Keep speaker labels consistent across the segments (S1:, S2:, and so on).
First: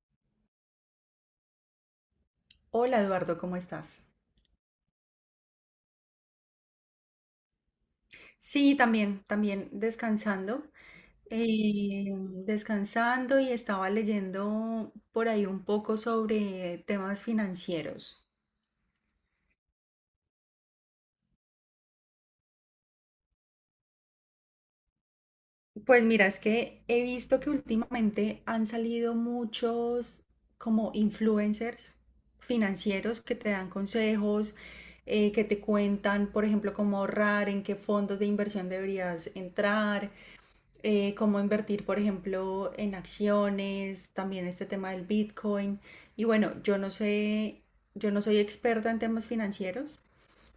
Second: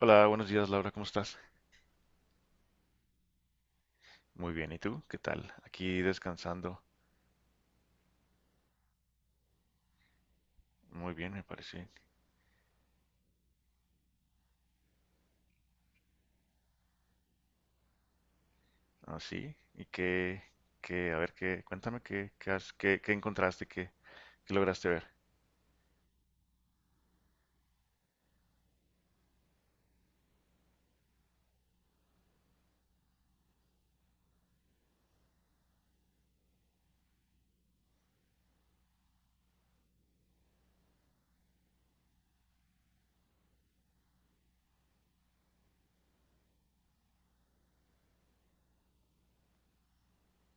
S1: Hola, buenos días Laura, ¿cómo estás?
S2: Hola Eduardo, ¿cómo estás?
S1: Muy bien, ¿y tú? ¿Qué tal? Aquí descansando.
S2: Sí, también
S1: Muy bien, me parece.
S2: eh, descansando y estaba leyendo por ahí un poco sobre temas financieros.
S1: Así. ¿Y qué, a ver, cuéntame qué has, qué encontraste, qué lograste ver?
S2: Pues mira, es que he visto que últimamente han salido muchos como influencers financieros que te dan consejos, que te cuentan, por ejemplo, cómo ahorrar, en qué fondos de inversión deberías entrar. Cómo invertir, por ejemplo, en acciones, también este tema del Bitcoin. Y bueno, yo no sé, yo no soy experta en temas financieros,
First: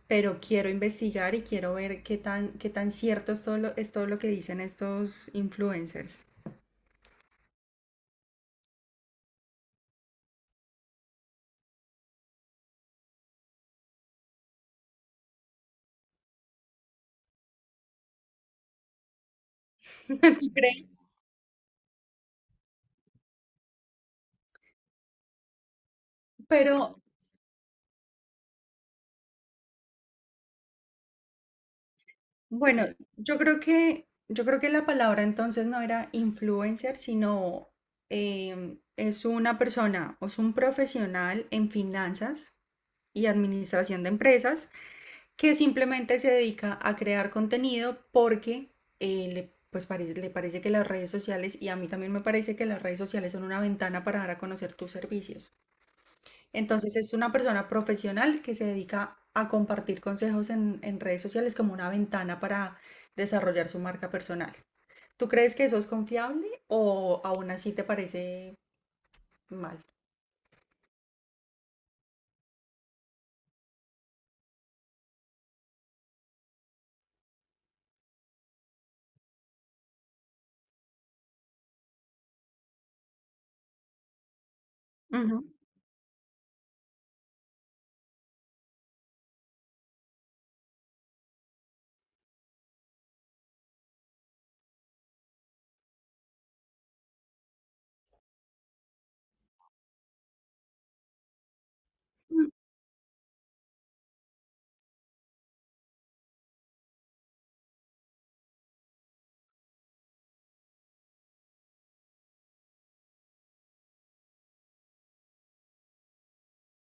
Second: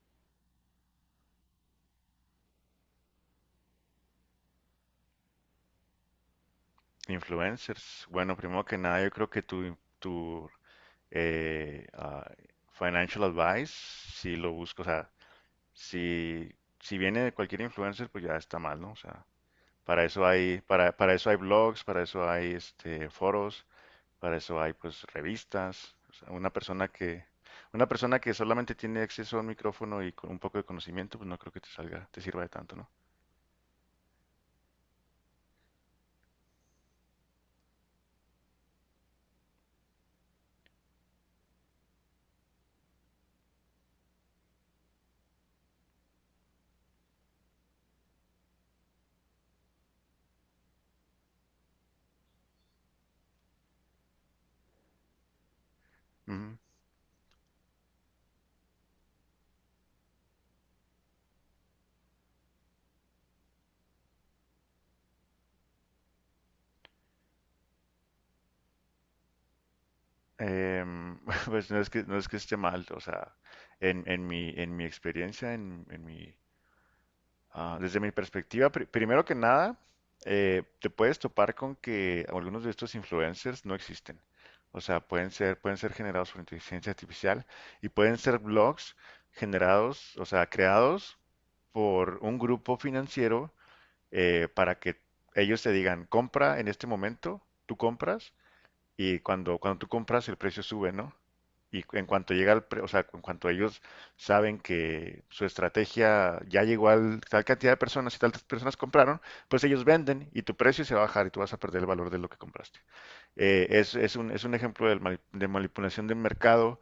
S2: pero quiero investigar y quiero ver qué tan cierto es todo lo que dicen estos influencers.
S1: Influencers. Bueno, primero que nada, yo creo que tu eh, ah, financial advice, si lo busco, o sea, si, si viene de cualquier influencer, pues ya está mal, ¿no? O sea, para eso
S2: ¿Tú
S1: hay,
S2: crees?
S1: para, para eso hay blogs, para eso hay este, foros. Para eso hay pues revistas. O sea, una
S2: Pero
S1: persona que, una persona que solamente tiene acceso a un micrófono y con un poco de conocimiento, pues no creo que te sirva de tanto,
S2: bueno,
S1: ¿no?
S2: yo creo que la palabra entonces no era influencer, sino es una persona o es un profesional en finanzas y administración de empresas que simplemente se dedica a crear contenido porque le parece que las redes sociales, y a mí también me parece que las redes sociales son una ventana para dar a conocer tus servicios.
S1: Ujú.
S2: Entonces es una persona profesional que se dedica a compartir consejos en redes sociales como una ventana para desarrollar su marca personal. ¿Tú crees que eso es confiable o aún así te parece mal?
S1: Em, pues no es que esté mal, o sea, en mi experiencia. Desde mi perspectiva, primero que nada, te puedes topar con que algunos de estos influencers no existen. O sea, pueden
S2: Ujú,
S1: ser, pueden ser generados por inteligencia artificial y pueden ser blogs generados, o sea, creados por un grupo financiero para que ellos te digan, compra en este momento, tú compras y cuando tú compras, el precio sube, ¿no? Y en cuanto
S2: ujú,
S1: llega al o sea, en cuanto ellos saben que su estrategia ya llegó a tal cantidad de personas y tantas personas compraron, pues ellos venden y tu precio se va a bajar y tú vas a perder el valor de lo que compraste. Es un ejemplo de manipulación del mercado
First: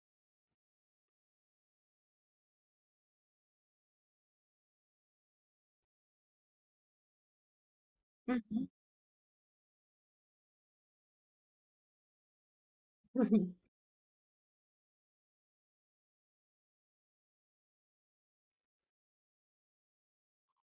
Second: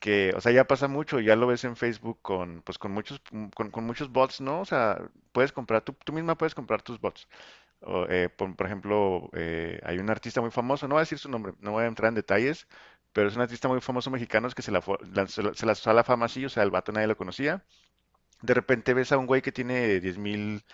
S1: que, o sea, ya pasa mucho, ya lo ves en Facebook con, pues, con muchos bots, ¿no? O sea, tú misma puedes comprar tus bots. Por
S2: ujú,
S1: ejemplo, hay un artista muy famoso, no voy a decir su nombre, no voy a entrar en detalles, pero es un
S2: ujú.
S1: artista muy famoso mexicano es que se la, fue- la- se lanzó a la fama así, o sea, el vato nadie lo conocía. De repente ves a un güey que tiene 10,000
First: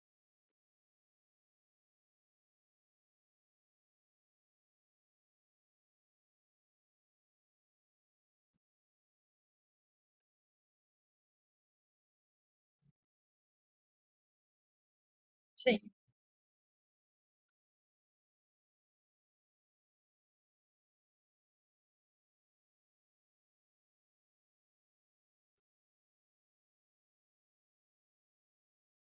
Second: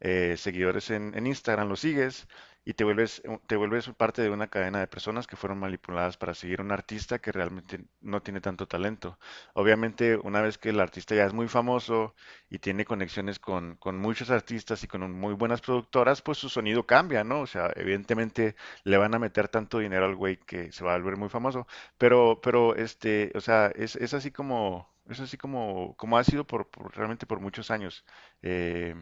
S1: seguidores en Instagram, los sigues y te vuelves parte de una cadena de personas que fueron manipuladas para seguir a un artista que realmente no tiene tanto talento. Obviamente, una vez que el artista ya es muy famoso y tiene conexiones con muchos artistas y con muy buenas
S2: Sí,
S1: productoras, pues su sonido cambia, ¿no? O sea, evidentemente le van a meter tanto dinero al güey que se va a volver muy famoso. Pero, este, o sea, es así como, como ha sido realmente por muchos años. Eh,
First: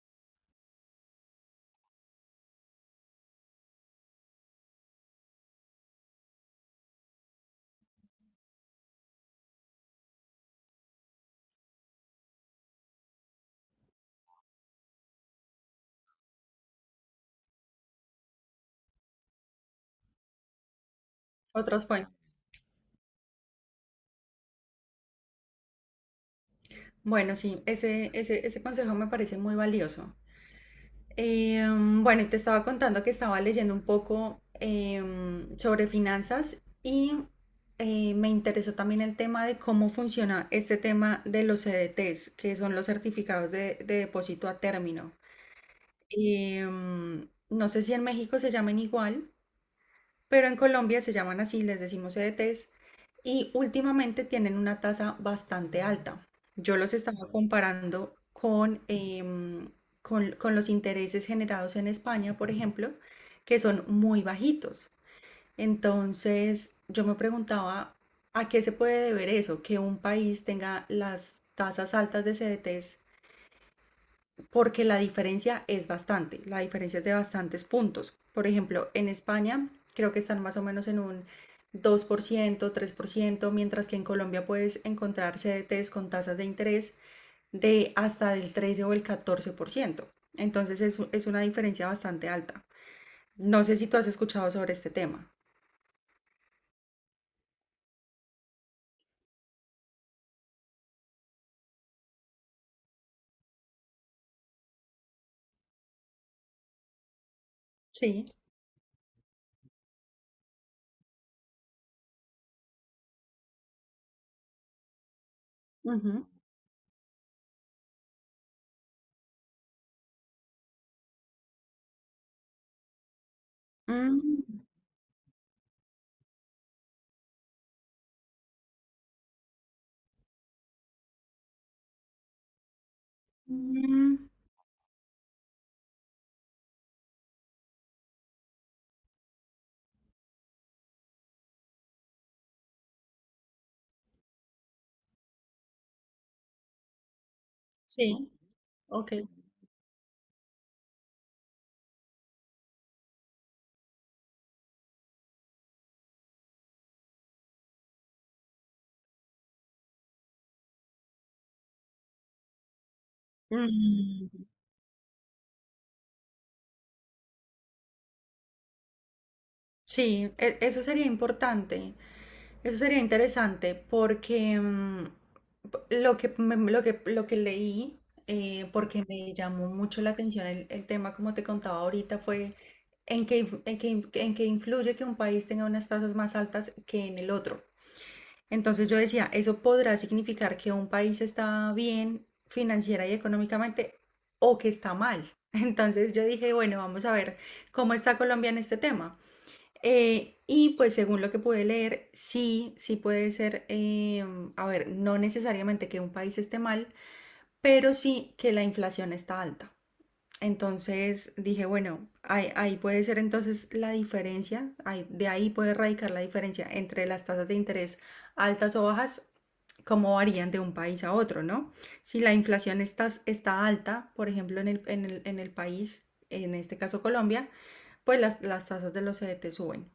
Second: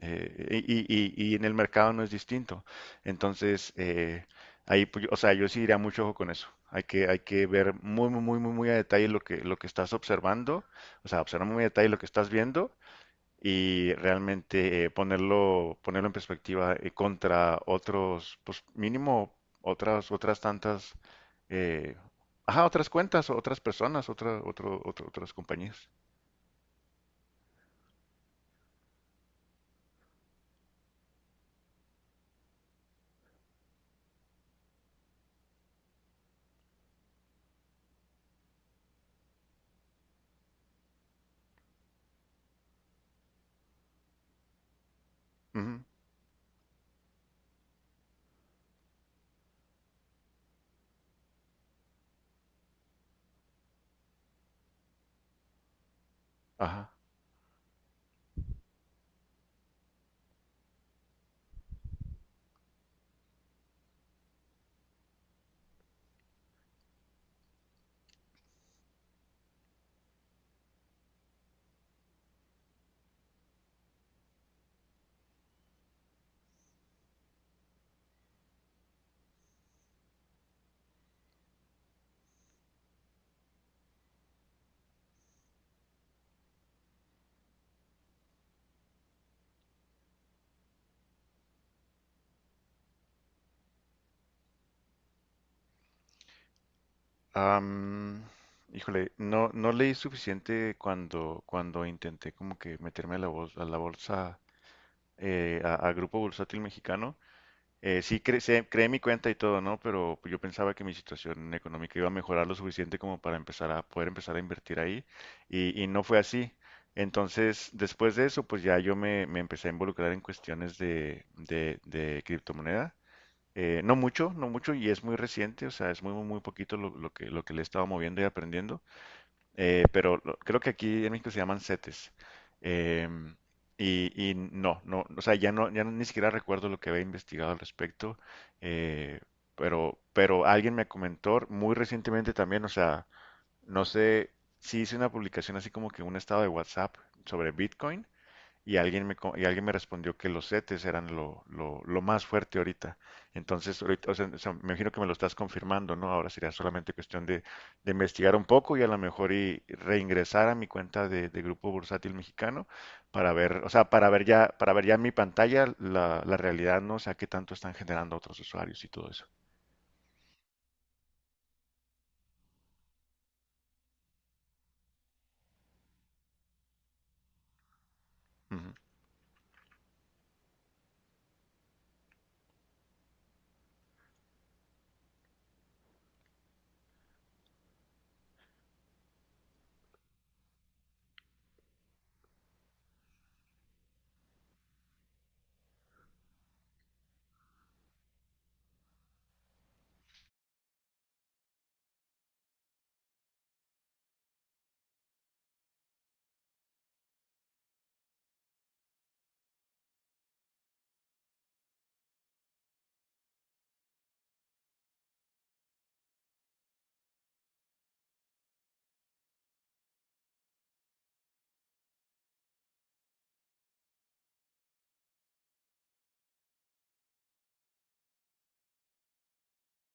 S1: y en el mercado no es distinto. Entonces, ahí, pues, o sea, yo sí diría mucho ojo con eso. Hay que ver muy, muy, muy, muy, muy a detalle lo que estás observando, o sea, observar muy a detalle lo que estás viendo y realmente ponerlo en perspectiva contra otros, pues mínimo otras tantas,
S2: otras
S1: eh,
S2: fuentes.
S1: ajá, otras cuentas, otras personas, otras compañías.
S2: Bueno, sí, ese consejo me parece muy valioso. Bueno, y te estaba contando que estaba leyendo un poco sobre finanzas y me interesó también el tema de cómo funciona este tema de los CDTs, que son los certificados de depósito a término.
S1: Ujú,
S2: No sé si en México se llamen igual, pero en Colombia se llaman así, les decimos EDTs, y últimamente tienen una tasa bastante alta. Yo
S1: ajá.
S2: los estaba comparando con los intereses generados en España, por ejemplo, que son muy bajitos. Entonces, yo me preguntaba, ¿a qué se puede deber eso? Que un país tenga las tasas altas de CDTs porque la diferencia es bastante, la diferencia es de bastantes puntos. Por ejemplo, en España creo que están más o menos en un 2%, 3%, mientras que en Colombia puedes encontrar CDTs con tasas de interés de hasta del 13 o el 14%. Entonces es una diferencia bastante alta. No sé si tú has escuchado sobre este tema.
S1: Am, Híjole, no leí suficiente cuando, cuando intenté como que meterme a la bolsa, a Grupo Bursátil Mexicano. Sí,
S2: Sí.
S1: creé mi cuenta y todo, ¿no? Pero yo pensaba que mi situación económica iba a mejorar lo suficiente como para empezar a poder empezar a invertir ahí. Y no fue
S2: Ujú.
S1: así. Entonces, después de eso, pues ya yo me empecé a involucrar en cuestiones de criptomoneda. No mucho,
S2: Mm,
S1: no mucho, y es muy reciente, o sea, es muy, muy, muy poquito lo que le he estado moviendo y aprendiendo, pero creo que aquí en México se llaman CETES. em, y,
S2: mm,
S1: y no, no, o sea, ya no, ya ni siquiera recuerdo lo que había investigado al respecto, eh, pero alguien me comentó muy recientemente también, o sea, no sé, si hice una publicación así como que un estado de WhatsApp sobre Bitcoin
S2: sí,
S1: y alguien
S2: ok.
S1: me, co- y alguien me respondió que los CETES eran lo más fuerte ahorita. Entonces, ahorita, o sea, me imagino que me lo estás confirmando, ¿no? Ahora sería solamente cuestión de investigar un poco y a lo mejor y reingresar a mi cuenta de Grupo Bursátil Mexicano para ver, o sea, para ver
S2: Mm,
S1: ya, para ver ya en mi pantalla la realidad, ¿no? O sea, qué tanto están generando otros usuarios y todo eso.
S2: sí, eso sería importante. Eso sería interesante porque lo que leí,
S1: Ujú.
S2: porque me llamó mucho la atención el tema, como te contaba ahorita, fue en que influye que un país tenga unas tasas más altas que en el otro. Entonces yo decía, ¿eso podrá significar que un país está bien financiera y económicamente o que está mal? Entonces yo dije, bueno, vamos a ver cómo está Colombia en este tema. Y pues según lo que pude leer, sí, sí puede ser, a ver, no necesariamente que un país esté mal, pero sí que la inflación está alta. Entonces dije, bueno, ahí puede ser entonces la diferencia, de ahí puede radicar la diferencia entre las tasas de interés altas o bajas, cómo varían de un país a otro, ¿no? Si la inflación está alta, por ejemplo, en el país, en este caso Colombia, pues las tasas de los CDT suben.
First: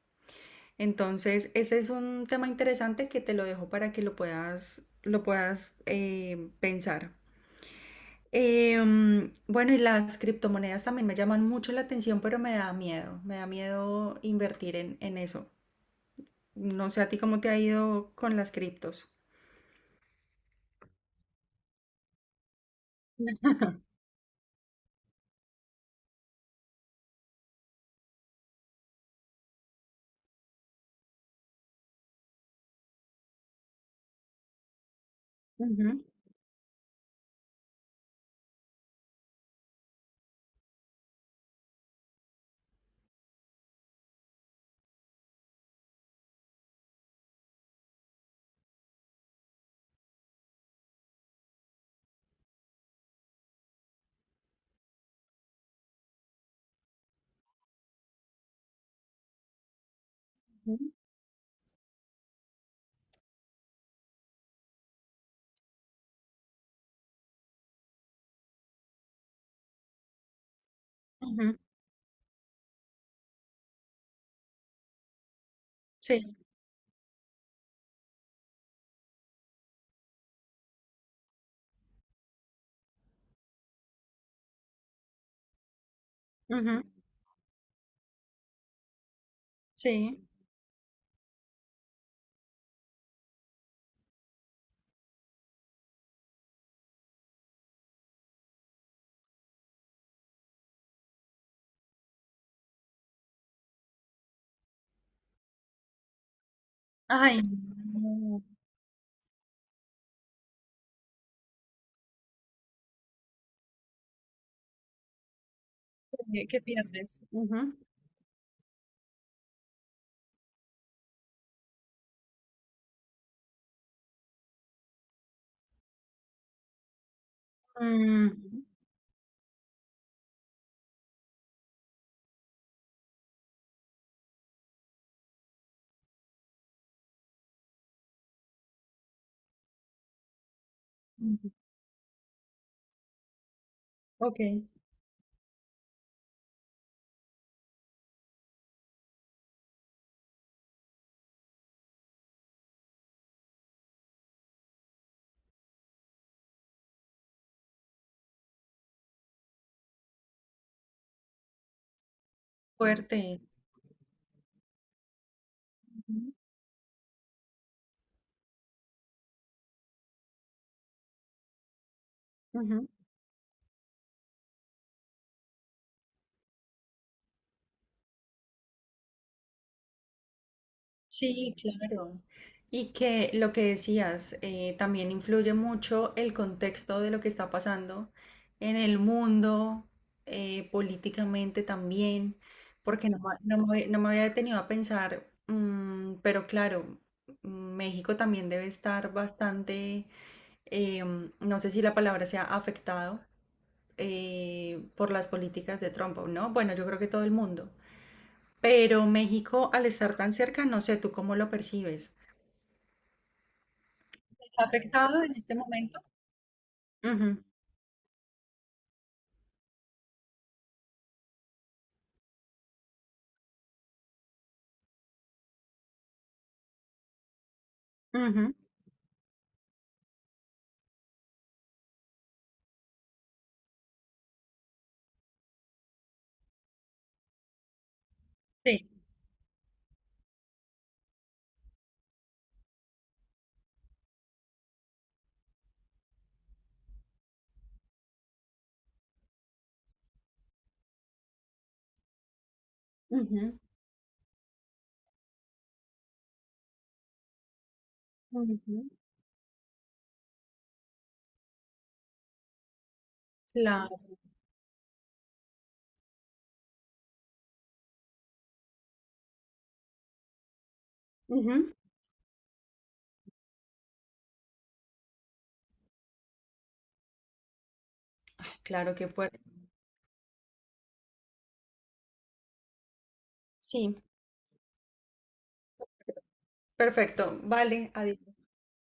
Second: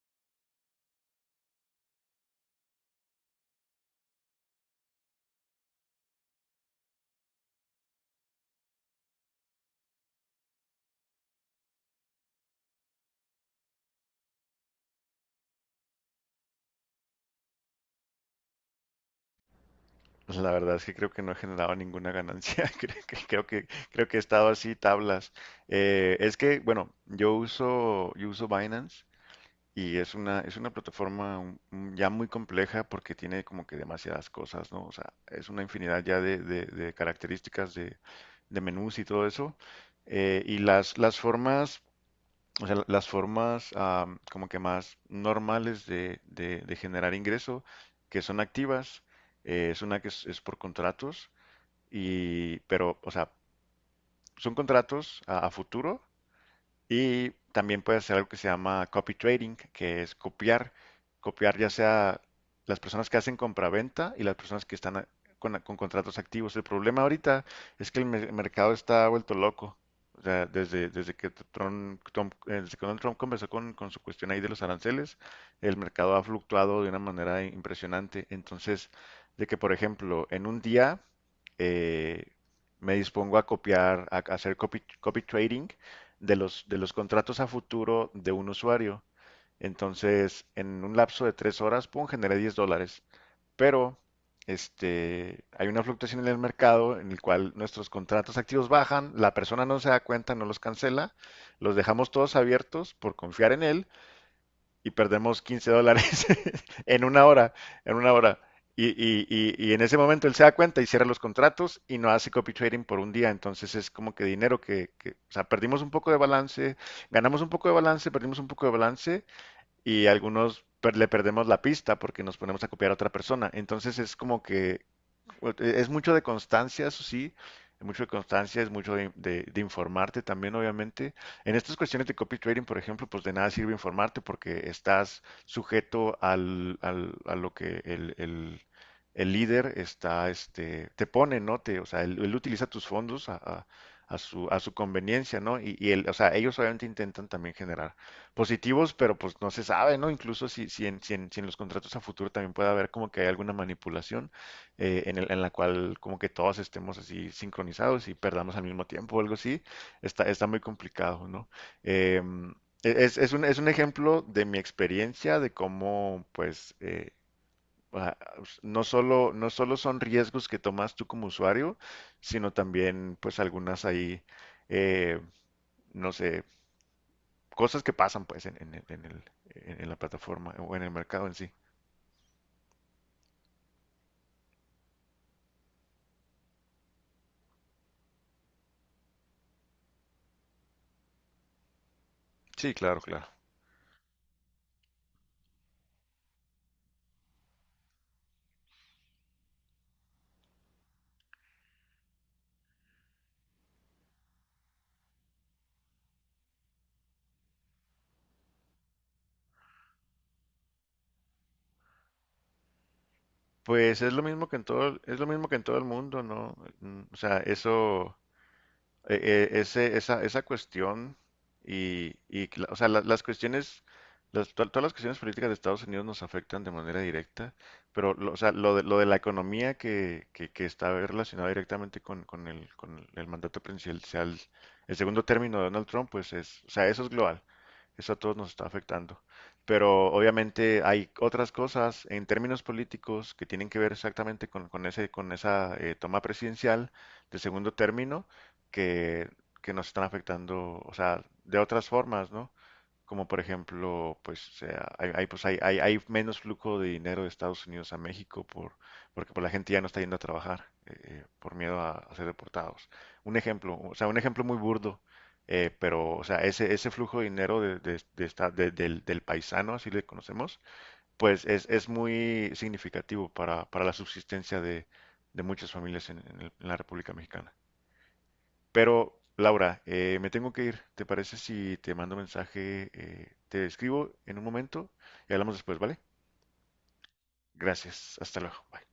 S2: Entonces, ese es un tema interesante que te lo dejo para que lo puedas pensar. Bueno, y las criptomonedas también me llaman mucho la atención, pero me da miedo. Me da miedo invertir en eso. No sé a ti cómo te ha ido con las criptos.
S1: La verdad es que creo que no he generado ninguna ganancia. Creo que he estado así tablas. Es que, bueno, yo uso Binance y es una plataforma ya muy compleja porque tiene como que demasiadas cosas, ¿no? O sea, es una
S2: Ujú,
S1: infinidad ya de características de menús y todo eso. Y las formas o sea, las formas am, como que más normales de generar ingreso, que son activas, es una que es por contratos, pero, o sea, son contratos a futuro y también puedes hacer algo que se llama copy trading, que es copiar,
S2: ujú,
S1: copiar ya sea las personas que hacen compraventa y las personas que están con contratos activos. El problema ahorita es que el mercado está vuelto loco. O sea, desde, desde que
S2: ujú,
S1: Trump, Trump- eh, desde que Donald Trump conversó con su cuestión ahí de los aranceles, el mercado ha
S2: sí,
S1: fluctuado de una manera impresionante. Entonces, de que, por ejemplo, en un día eh, me dispongo a copiar, a hacer copy, copy trading de los, de
S2: ujú,
S1: los contratos a futuro de un usuario.
S2: sí.
S1: Entonces, en un lapso de 3 horas, pum, generé $10. Pero este, hay una fluctuación en el mercado en el cual nuestros contratos activos bajan, la persona no se da cuenta, no los cancela, los dejamos todos abiertos por confiar en él y perdemos $15 en una
S2: Ay,
S1: hora, en una hora.
S2: no,
S1: Y en ese momento él se da cuenta y cierra los contratos y no hace copy trading por un día. Entonces es como que dinero o sea, perdimos un poco de
S2: ¿qué
S1: balance,
S2: pierdes?
S1: ganamos un poco
S2: Ujú.
S1: de balance, perdimos un poco de balance y algunos le perdemos la pista porque nos ponemos a copiar a otra persona. Entonces es como que bueno, es mucho de constancia, eso sí, es mucho de
S2: Mm,
S1: constancia, es mucho de informarte también, obviamente. En estas cuestiones de copy trading, por ejemplo, pues de nada sirve informarte porque estás sujeto a lo que el líder está, este, te pone,
S2: ujú,
S1: ¿no? O sea, él utiliza tus fondos a, a- a
S2: ok,
S1: su, a su conveniencia, ¿no? Y él, o sea, ellos obviamente intentan también generar positivos, pero pues no se sabe, ¿no? Incluso si en los contratos a futuro también puede haber como que hay alguna manipulación en la cual como que todos estemos así sincronizados y perdamos al mismo tiempo o algo así, está muy complicado, ¿no? Em, e, es, es
S2: fuerte.
S1: un, es un ejemplo de mi experiencia de cómo,
S2: Ujú,
S1: pues, ah, no solo, no solo son riesgos que tomas tú como usuario, sino
S2: ujú.
S1: también, pues, algunas ahí, eh, no sé, cosas que pasan, pues, en la plataforma o en el mercado en sí.
S2: Sí, claro. Y que lo que decías, también influye mucho el contexto de lo que está pasando en el mundo, políticamente también,
S1: Sí, claro,
S2: porque no,
S1: claro.
S2: no me había detenido a pensar, pero claro, México también debe estar bastante, no sé si la palabra sea afectado por las políticas de Trump, o ¿no? Bueno, yo creo que todo el mundo. Pero México, al estar tan cerca, no sé, ¿tú cómo lo percibes?
S1: Pues es lo mismo que en
S2: Está
S1: todo, es
S2: afectado
S1: lo
S2: en
S1: mismo que
S2: este
S1: en todo el
S2: momento.
S1: mundo, ¿no? Mm. O sea,
S2: Ujú,
S1: eso, eh, esa cuestión o sea, la- las cuestiones, todas las cuestiones políticas de Estados Unidos nos afectan de manera directa, pero o sea,
S2: ujú,
S1: lo de la economía que está relacionada directamente con el mandato presidencial, el segundo término de Donald Trump, pues o sea, eso es global, eso a todos nos está
S2: sí,
S1: afectando. Pero obviamente hay otras cosas en términos políticos que tienen que ver exactamente con esa toma presidencial de segundo término que, que nos están afectando, o sea, de otras formas, ¿no? Como por
S2: ujú,
S1: ejemplo, pues, pues hay menos flujo de dinero de Estados Unidos a México por,
S2: ujú,
S1: porque pues, la gente ya no está yendo a trabajar por miedo a ser deportados. Un ejemplo, o
S2: claro.
S1: sea, un ejemplo muy burdo, pero, o sea, ese flujo de dinero de esta- de- del, del paisano, así le conocemos, pues es,
S2: Ujú,
S1: es muy significativo para la subsistencia de muchas familias en la República Mexicana.
S2: claro, qué
S1: Pero,
S2: fuerte.
S1: Laura, me tengo que ir. ¿Te parece si te mando mensaje, te
S2: Sí,
S1: escribo en un momento y hablamos después, vale?
S2: perfecto. Vale,
S1: Gracias.
S2: adiós.
S1: Hasta luego. Bye.